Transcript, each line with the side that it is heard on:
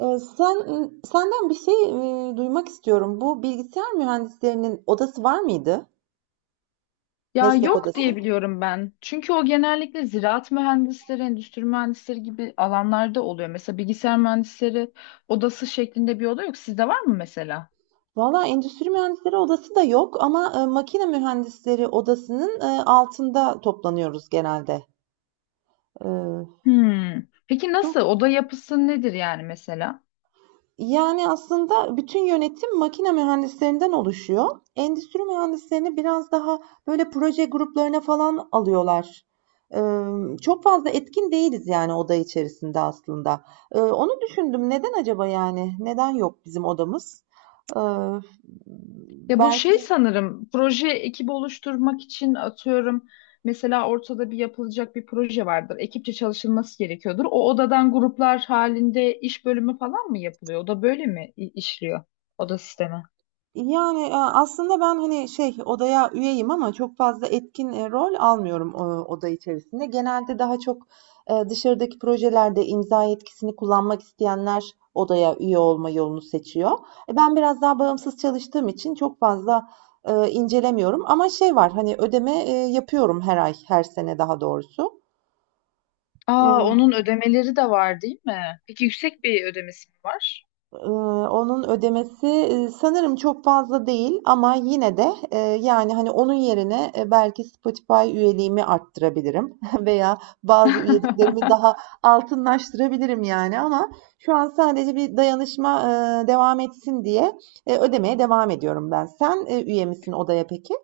right: Eee, sen senden bir şey, duymak istiyorum. Bu bilgisayar mühendislerinin odası var mıydı?
left: Ya
right: Meslek
left: yok
right: odası.
left: diye biliyorum ben. Çünkü o genellikle ziraat mühendisleri, endüstri mühendisleri gibi alanlarda oluyor. Mesela bilgisayar mühendisleri odası şeklinde bir oda yok. Sizde var mı mesela?
right: Valla endüstri mühendisleri odası da yok ama makine mühendisleri odasının altında toplanıyoruz genelde. Eee,
left: Hmm. Peki nasıl?
right: çok
left: Oda yapısı nedir yani mesela?
right: Yani, aslında bütün yönetim makine mühendislerinden oluşuyor. Endüstri mühendislerini biraz daha, böyle, proje gruplarına falan alıyorlar. Çok fazla etkin değiliz, yani, oda içerisinde aslında. Onu düşündüm. Neden acaba, yani? Neden yok bizim odamız? Eee,
left: Ya bu
right: belki
left: şey sanırım proje ekibi oluşturmak için atıyorum. Mesela ortada bir yapılacak proje vardır. Ekipçe çalışılması gerekiyordur. O odadan gruplar halinde iş bölümü falan mı yapılıyor? O da böyle mi işliyor? Oda sistemi.
right: Yani, aslında ben, hani, şey, odaya üyeyim ama çok fazla etkin, rol almıyorum, oda içerisinde. Genelde daha çok, dışarıdaki projelerde imza yetkisini kullanmak isteyenler odaya üye olma yolunu seçiyor. Ben biraz daha bağımsız çalıştığım için çok fazla, incelemiyorum ama şey var, hani, ödeme, yapıyorum her ay, her sene daha doğrusu.
left: Aa,
right: Iıı
left: onun ödemeleri de var değil mi? Peki yüksek bir ödemesi mi var?
right: Eee, Onun ödemesi, sanırım çok fazla değil ama yine de, yani, hani, onun yerine, belki Spotify üyeliğimi arttırabilirim veya bazı üyeliklerimi daha altınlaştırabilirim, yani, ama şu an sadece bir dayanışma, devam etsin diye, ödemeye devam ediyorum ben. Sen, üye misin odaya peki?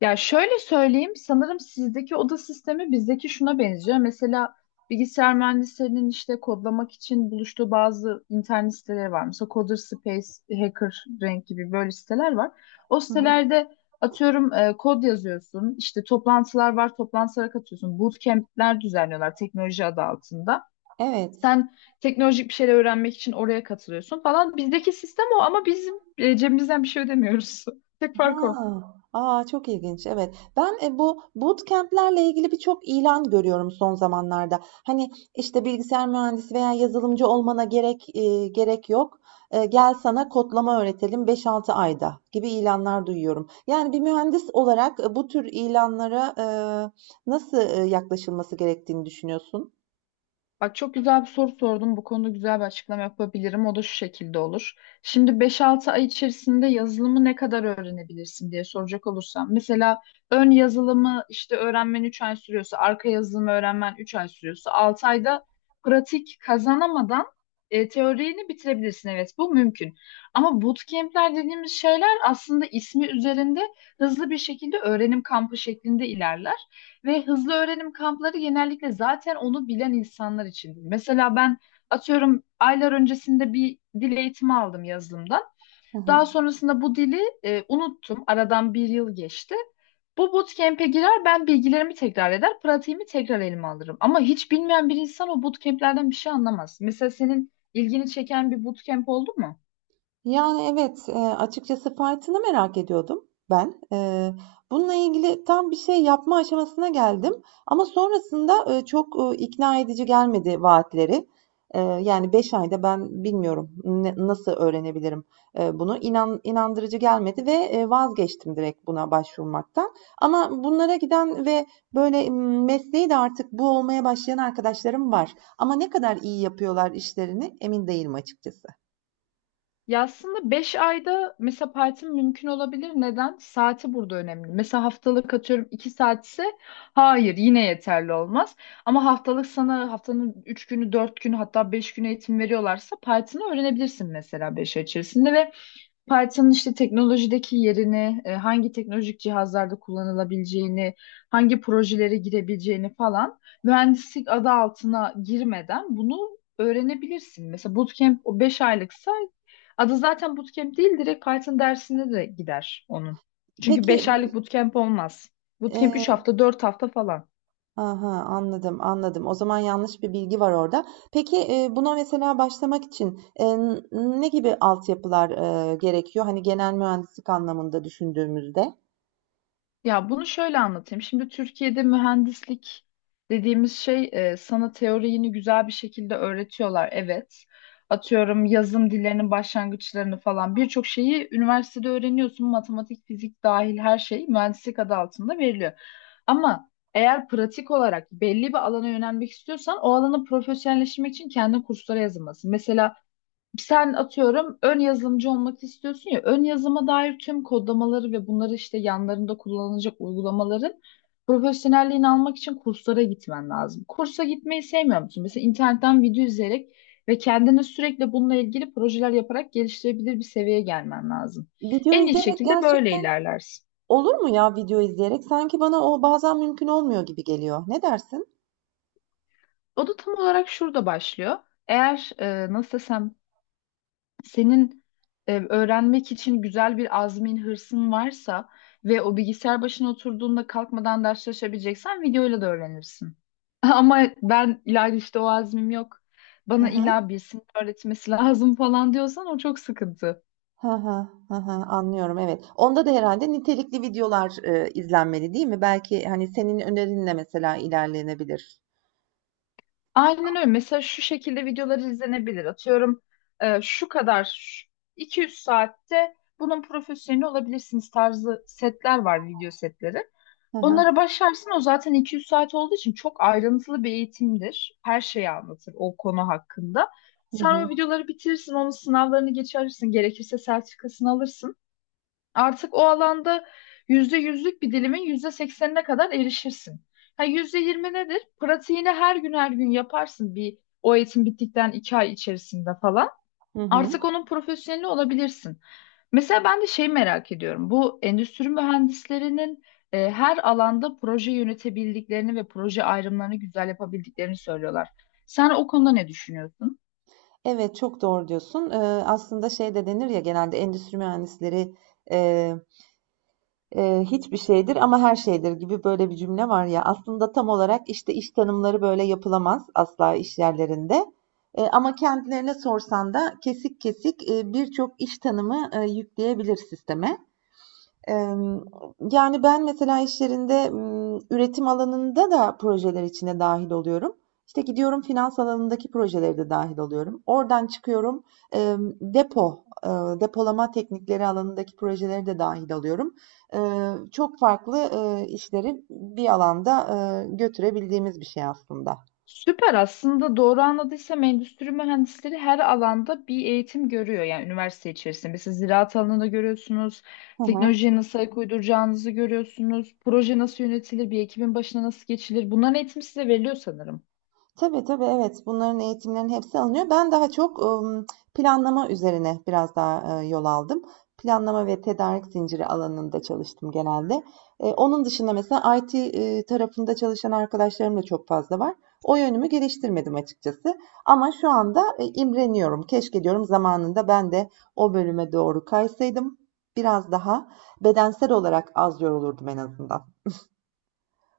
left: Ya şöyle söyleyeyim, sanırım sizdeki oda sistemi bizdeki şuna benziyor. Mesela bilgisayar mühendislerinin işte kodlamak için buluştuğu bazı internet siteleri var. Mesela Coder Space, Hacker Rank gibi böyle siteler var. O
right: Hı hı.
left: sitelerde atıyorum kod yazıyorsun, işte toplantılar var, toplantılara katıyorsun. Bootcamp'ler düzenliyorlar teknoloji adı altında.
right: Evet.
left: Sen teknolojik bir şeyler öğrenmek için oraya katılıyorsun falan. Bizdeki sistem o ama bizim cebimizden bir şey ödemiyoruz. Tek fark o.
right: Ha, a, çok ilginç. Evet. Ben bu bootcamp'lerle ilgili birçok ilan görüyorum son zamanlarda. Hani işte bilgisayar mühendisi veya yazılımcı olmana gerek yok. Gel sana kodlama öğretelim 5-6 ayda gibi ilanlar duyuyorum. Yani bir mühendis olarak bu tür ilanlara nasıl yaklaşılması gerektiğini düşünüyorsun?
left: Bak çok güzel bir soru sordun. Bu konuda güzel bir açıklama yapabilirim. O da şu şekilde olur. Şimdi beş-altı ay içerisinde yazılımı ne kadar öğrenebilirsin diye soracak olursam. Mesela ön yazılımı işte öğrenmen 3 ay sürüyorsa, arka yazılımı öğrenmen 3 ay sürüyorsa, 6 ayda pratik kazanamadan teorini bitirebilirsin. Evet bu mümkün. Ama bootcamp'ler dediğimiz şeyler aslında ismi üzerinde hızlı bir şekilde öğrenim kampı şeklinde ilerler. Ve hızlı öğrenim kampları genellikle zaten onu bilen insanlar içindir. Mesela ben atıyorum aylar öncesinde bir dil eğitimi aldım yazılımdan.
right: Hı hı.
left: Daha sonrasında bu dili unuttum. Aradan bir yıl geçti. Bu bootcamp'e girer, ben bilgilerimi tekrar eder, pratiğimi tekrar elime alırım. Ama hiç bilmeyen bir insan o bootcamp'lerden bir şey anlamaz. Mesela senin ilgini çeken bir bootcamp oldu mu?
right: Yani, evet, açıkçası fiyatını merak ediyordum ben. Bununla ilgili tam bir şey yapma aşamasına geldim ama sonrasında, çok, ikna edici gelmedi vaatleri. Yani 5 ayda ben bilmiyorum ne nasıl öğrenebilirim, bunu. İnan inandırıcı gelmedi ve, vazgeçtim direkt buna başvurmaktan. Ama bunlara giden ve böyle, mesleği de artık bu olmaya başlayan arkadaşlarım var ama ne kadar iyi yapıyorlar işlerini emin değilim açıkçası.
left: Ya aslında 5 ayda mesela partim mümkün olabilir. Neden? Saati burada önemli. Mesela haftalık atıyorum 2 saatse hayır yine yeterli olmaz. Ama haftalık sana haftanın 3 günü 4 günü hatta 5 günü eğitim veriyorlarsa partini öğrenebilirsin mesela 5 ay içerisinde ve Python'ın işte teknolojideki yerini, hangi teknolojik cihazlarda kullanılabileceğini, hangi projelere girebileceğini falan mühendislik adı altına girmeden bunu öğrenebilirsin. Mesela bootcamp o 5 aylıksa adı zaten bootcamp değil direkt Python dersine de gider onun. Çünkü
right: Peki,
left: 5 aylık bootcamp olmaz. Bootcamp 3
right: eee,
left: hafta, 4 hafta falan.
right: aha, anladım, anladım. O zaman yanlış bir bilgi var orada. Peki, buna mesela başlamak için, ne gibi altyapılar, gerekiyor? Hani genel mühendislik anlamında düşündüğümüzde?
left: Ya bunu şöyle anlatayım. Şimdi Türkiye'de mühendislik dediğimiz şey sana teoriyini güzel bir şekilde öğretiyorlar. Evet. Atıyorum yazım dillerinin başlangıçlarını falan birçok şeyi üniversitede öğreniyorsun. Matematik, fizik dahil her şey mühendislik adı altında veriliyor. Ama eğer pratik olarak belli bir alana yönelmek istiyorsan o alanı profesyonelleşmek için kendi kurslara yazılmalısın. Mesela sen atıyorum ön yazılımcı olmak istiyorsun ya ön yazıma dair tüm kodlamaları ve bunları işte yanlarında kullanılacak uygulamaların profesyonelliğini almak için kurslara gitmen lazım. Kursa gitmeyi sevmiyor musun? Mesela internetten video izleyerek ve kendini sürekli bununla ilgili projeler yaparak geliştirebilir bir seviyeye gelmen lazım.
right: Video
left: En iyi
right: izleyerek
left: şekilde böyle
right: gerçekten
left: ilerlersin.
right: olur mu ya video izleyerek? Sanki bana o bazen mümkün olmuyor gibi geliyor. Ne dersin?
left: O da tam olarak şurada başlıyor. Eğer nasıl desem senin öğrenmek için güzel bir azmin, hırsın varsa ve o bilgisayar başına oturduğunda kalkmadan ders çalışabileceksen videoyla da öğrenirsin. Ama ben İlayda işte o azmim yok.
right: Hı
left: Bana
right: hı.
left: illa birisinin öğretmesi lazım falan diyorsan o çok sıkıntı.
right: Hı hı, hı hı, anlıyorum, evet. Onda da herhalde nitelikli videolar, izlenmeli, değil mi? Belki, hani, senin önerinle mesela ilerlenebilir.
left: Aynen öyle. Mesela şu şekilde videolar izlenebilir. Atıyorum e, şu kadar şu- 200 saatte bunun profesyoneli olabilirsiniz tarzı setler var video setleri.
right: Hı hı.
left: Onlara başlarsın o zaten 200 saat olduğu için çok ayrıntılı bir eğitimdir. Her şeyi anlatır o konu hakkında.
right: Hı
left: Sen
right: hı.
left: o videoları bitirirsin, onun sınavlarını geçersin, gerekirse sertifikasını alırsın. Artık o alanda yüzde yüzlük bir dilimin yüzde seksenine kadar erişirsin. Ha, %20 nedir? Pratiğini her gün her gün yaparsın bir o eğitim bittikten 2 ay içerisinde falan.
right: Hı hı.
left: Artık onun profesyoneli olabilirsin. Mesela ben de şey merak ediyorum. Bu endüstri mühendislerinin her alanda proje yönetebildiklerini ve proje ayrımlarını güzel yapabildiklerini söylüyorlar. Sen o konuda ne düşünüyorsun?
right: Evet, çok doğru diyorsun. Aslında şey de denir ya genelde endüstri mühendisleri, hiçbir şeydir ama her şeydir gibi böyle bir cümle var ya. Aslında tam olarak işte iş tanımları böyle yapılamaz asla iş yerlerinde. Ama kendilerine sorsan da kesik kesik birçok iş tanımı yükleyebilir sisteme yani, ben mesela işlerinde üretim alanında da projeler içine dahil oluyorum. İşte, gidiyorum finans alanındaki projeleri de dahil oluyorum. Oradan çıkıyorum, depo, depolama teknikleri alanındaki projeleri de dahil alıyorum. Çok farklı işleri bir alanda götürebildiğimiz bir şey aslında.
left: Süper, aslında doğru anladıysam endüstri mühendisleri her alanda bir eğitim görüyor yani üniversite içerisinde. Mesela ziraat alanında görüyorsunuz,
right: Hı hı.
left: teknolojiye nasıl ayak uyduracağınızı görüyorsunuz, proje nasıl yönetilir, bir ekibin başına nasıl geçilir. Bunların eğitimi size veriliyor sanırım.
right: Tabii, tabii, evet. Bunların eğitimlerinin hepsi alınıyor. Ben daha çok, planlama üzerine biraz daha, yol aldım. Planlama ve tedarik zinciri alanında çalıştım genelde. Onun dışında mesela IT, tarafında çalışan arkadaşlarım da çok fazla var. O yönümü geliştirmedim açıkçası ama şu anda, imreniyorum. Keşke diyorum zamanında ben de o bölüme doğru kaysaydım. Biraz daha bedensel olarak az yorulurdum en azından.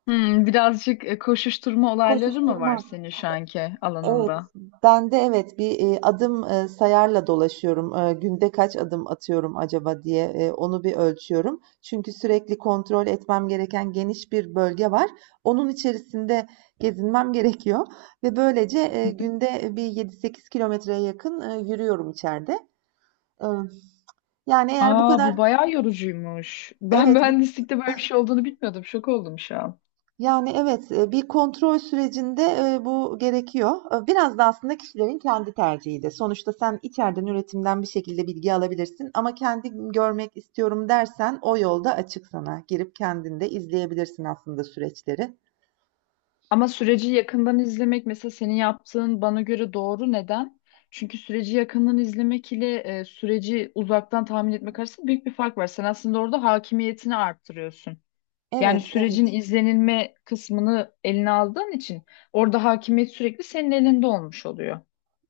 left: Hmm, birazcık koşuşturma olayları mı var
right: Koşuşturma.
left: senin şu anki
right: Evet,
left: alanında?
right: ben de evet bir adım sayarla dolaşıyorum. Günde kaç adım atıyorum acaba diye onu bir ölçüyorum. Çünkü sürekli kontrol etmem gereken geniş bir bölge var. Onun içerisinde gezinmem gerekiyor ve böylece günde bir 7-8 kilometreye yakın yürüyorum içeride. E, yani eğer bu
left: Aa
right: kadar
left: bu bayağı yorucuymuş. Ben
right: Evet.
left: mühendislikte böyle bir şey olduğunu bilmiyordum. Şok oldum şu an.
right: Yani, evet, bir kontrol sürecinde, bu gerekiyor. Biraz da aslında kişilerin kendi tercihi de. Sonuçta sen içeriden üretimden bir şekilde bilgi alabilirsin ama kendi görmek istiyorum dersen o yolda açık sana. Girip kendin de izleyebilirsin aslında süreçleri.
left: Ama süreci yakından izlemek mesela senin yaptığın bana göre doğru. Neden? Çünkü süreci yakından izlemek ile süreci uzaktan tahmin etmek arasında büyük bir fark var. Sen aslında orada hakimiyetini arttırıyorsun. Yani
right: Evet,
left: sürecin
right: evet.
left: izlenilme kısmını eline aldığın için orada hakimiyet sürekli senin elinde olmuş oluyor.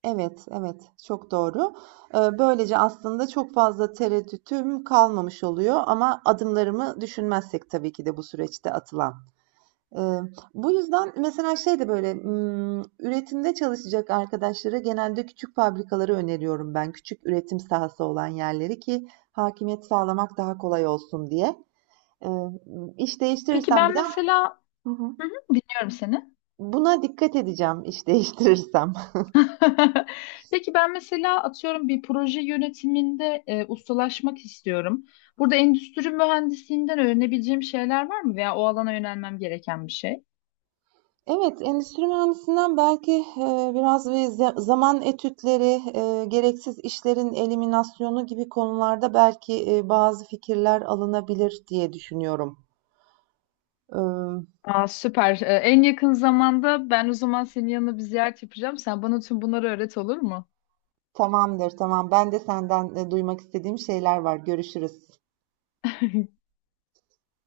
right: Evet, evet, çok doğru. Böylece aslında çok fazla tereddütüm kalmamış oluyor ama adımlarımı düşünmezsek tabii ki de bu süreçte atılan. Eee, Bu yüzden mesela şey de böyle, üretimde çalışacak arkadaşlara genelde küçük fabrikaları öneriyorum ben. Küçük üretim sahası olan yerleri ki hakimiyet sağlamak daha kolay olsun diye. Eee, iş
left: Peki
right: değiştirirsem bir
left: ben
right: de.
left: mesela.
right: Hı hı.
left: Hı hı. Dinliyorum seni.
right: Buna dikkat edeceğim iş değiştirirsem.
left: Peki ben mesela atıyorum bir proje yönetiminde ustalaşmak istiyorum. Burada endüstri mühendisliğinden öğrenebileceğim şeyler var mı veya o alana yönelmem gereken bir şey?
right: Evet, endüstri mühendisinden belki, biraz ve zaman etütleri, gereksiz işlerin eliminasyonu gibi konularda belki, bazı fikirler alınabilir diye düşünüyorum.
left: Aa, süper. E, en yakın zamanda ben o zaman senin yanına bir ziyaret yapacağım. Sen bana tüm bunları öğret, olur mu?
right: Tamamdır, tamam. Ben de senden duymak istediğim şeyler var. Görüşürüz.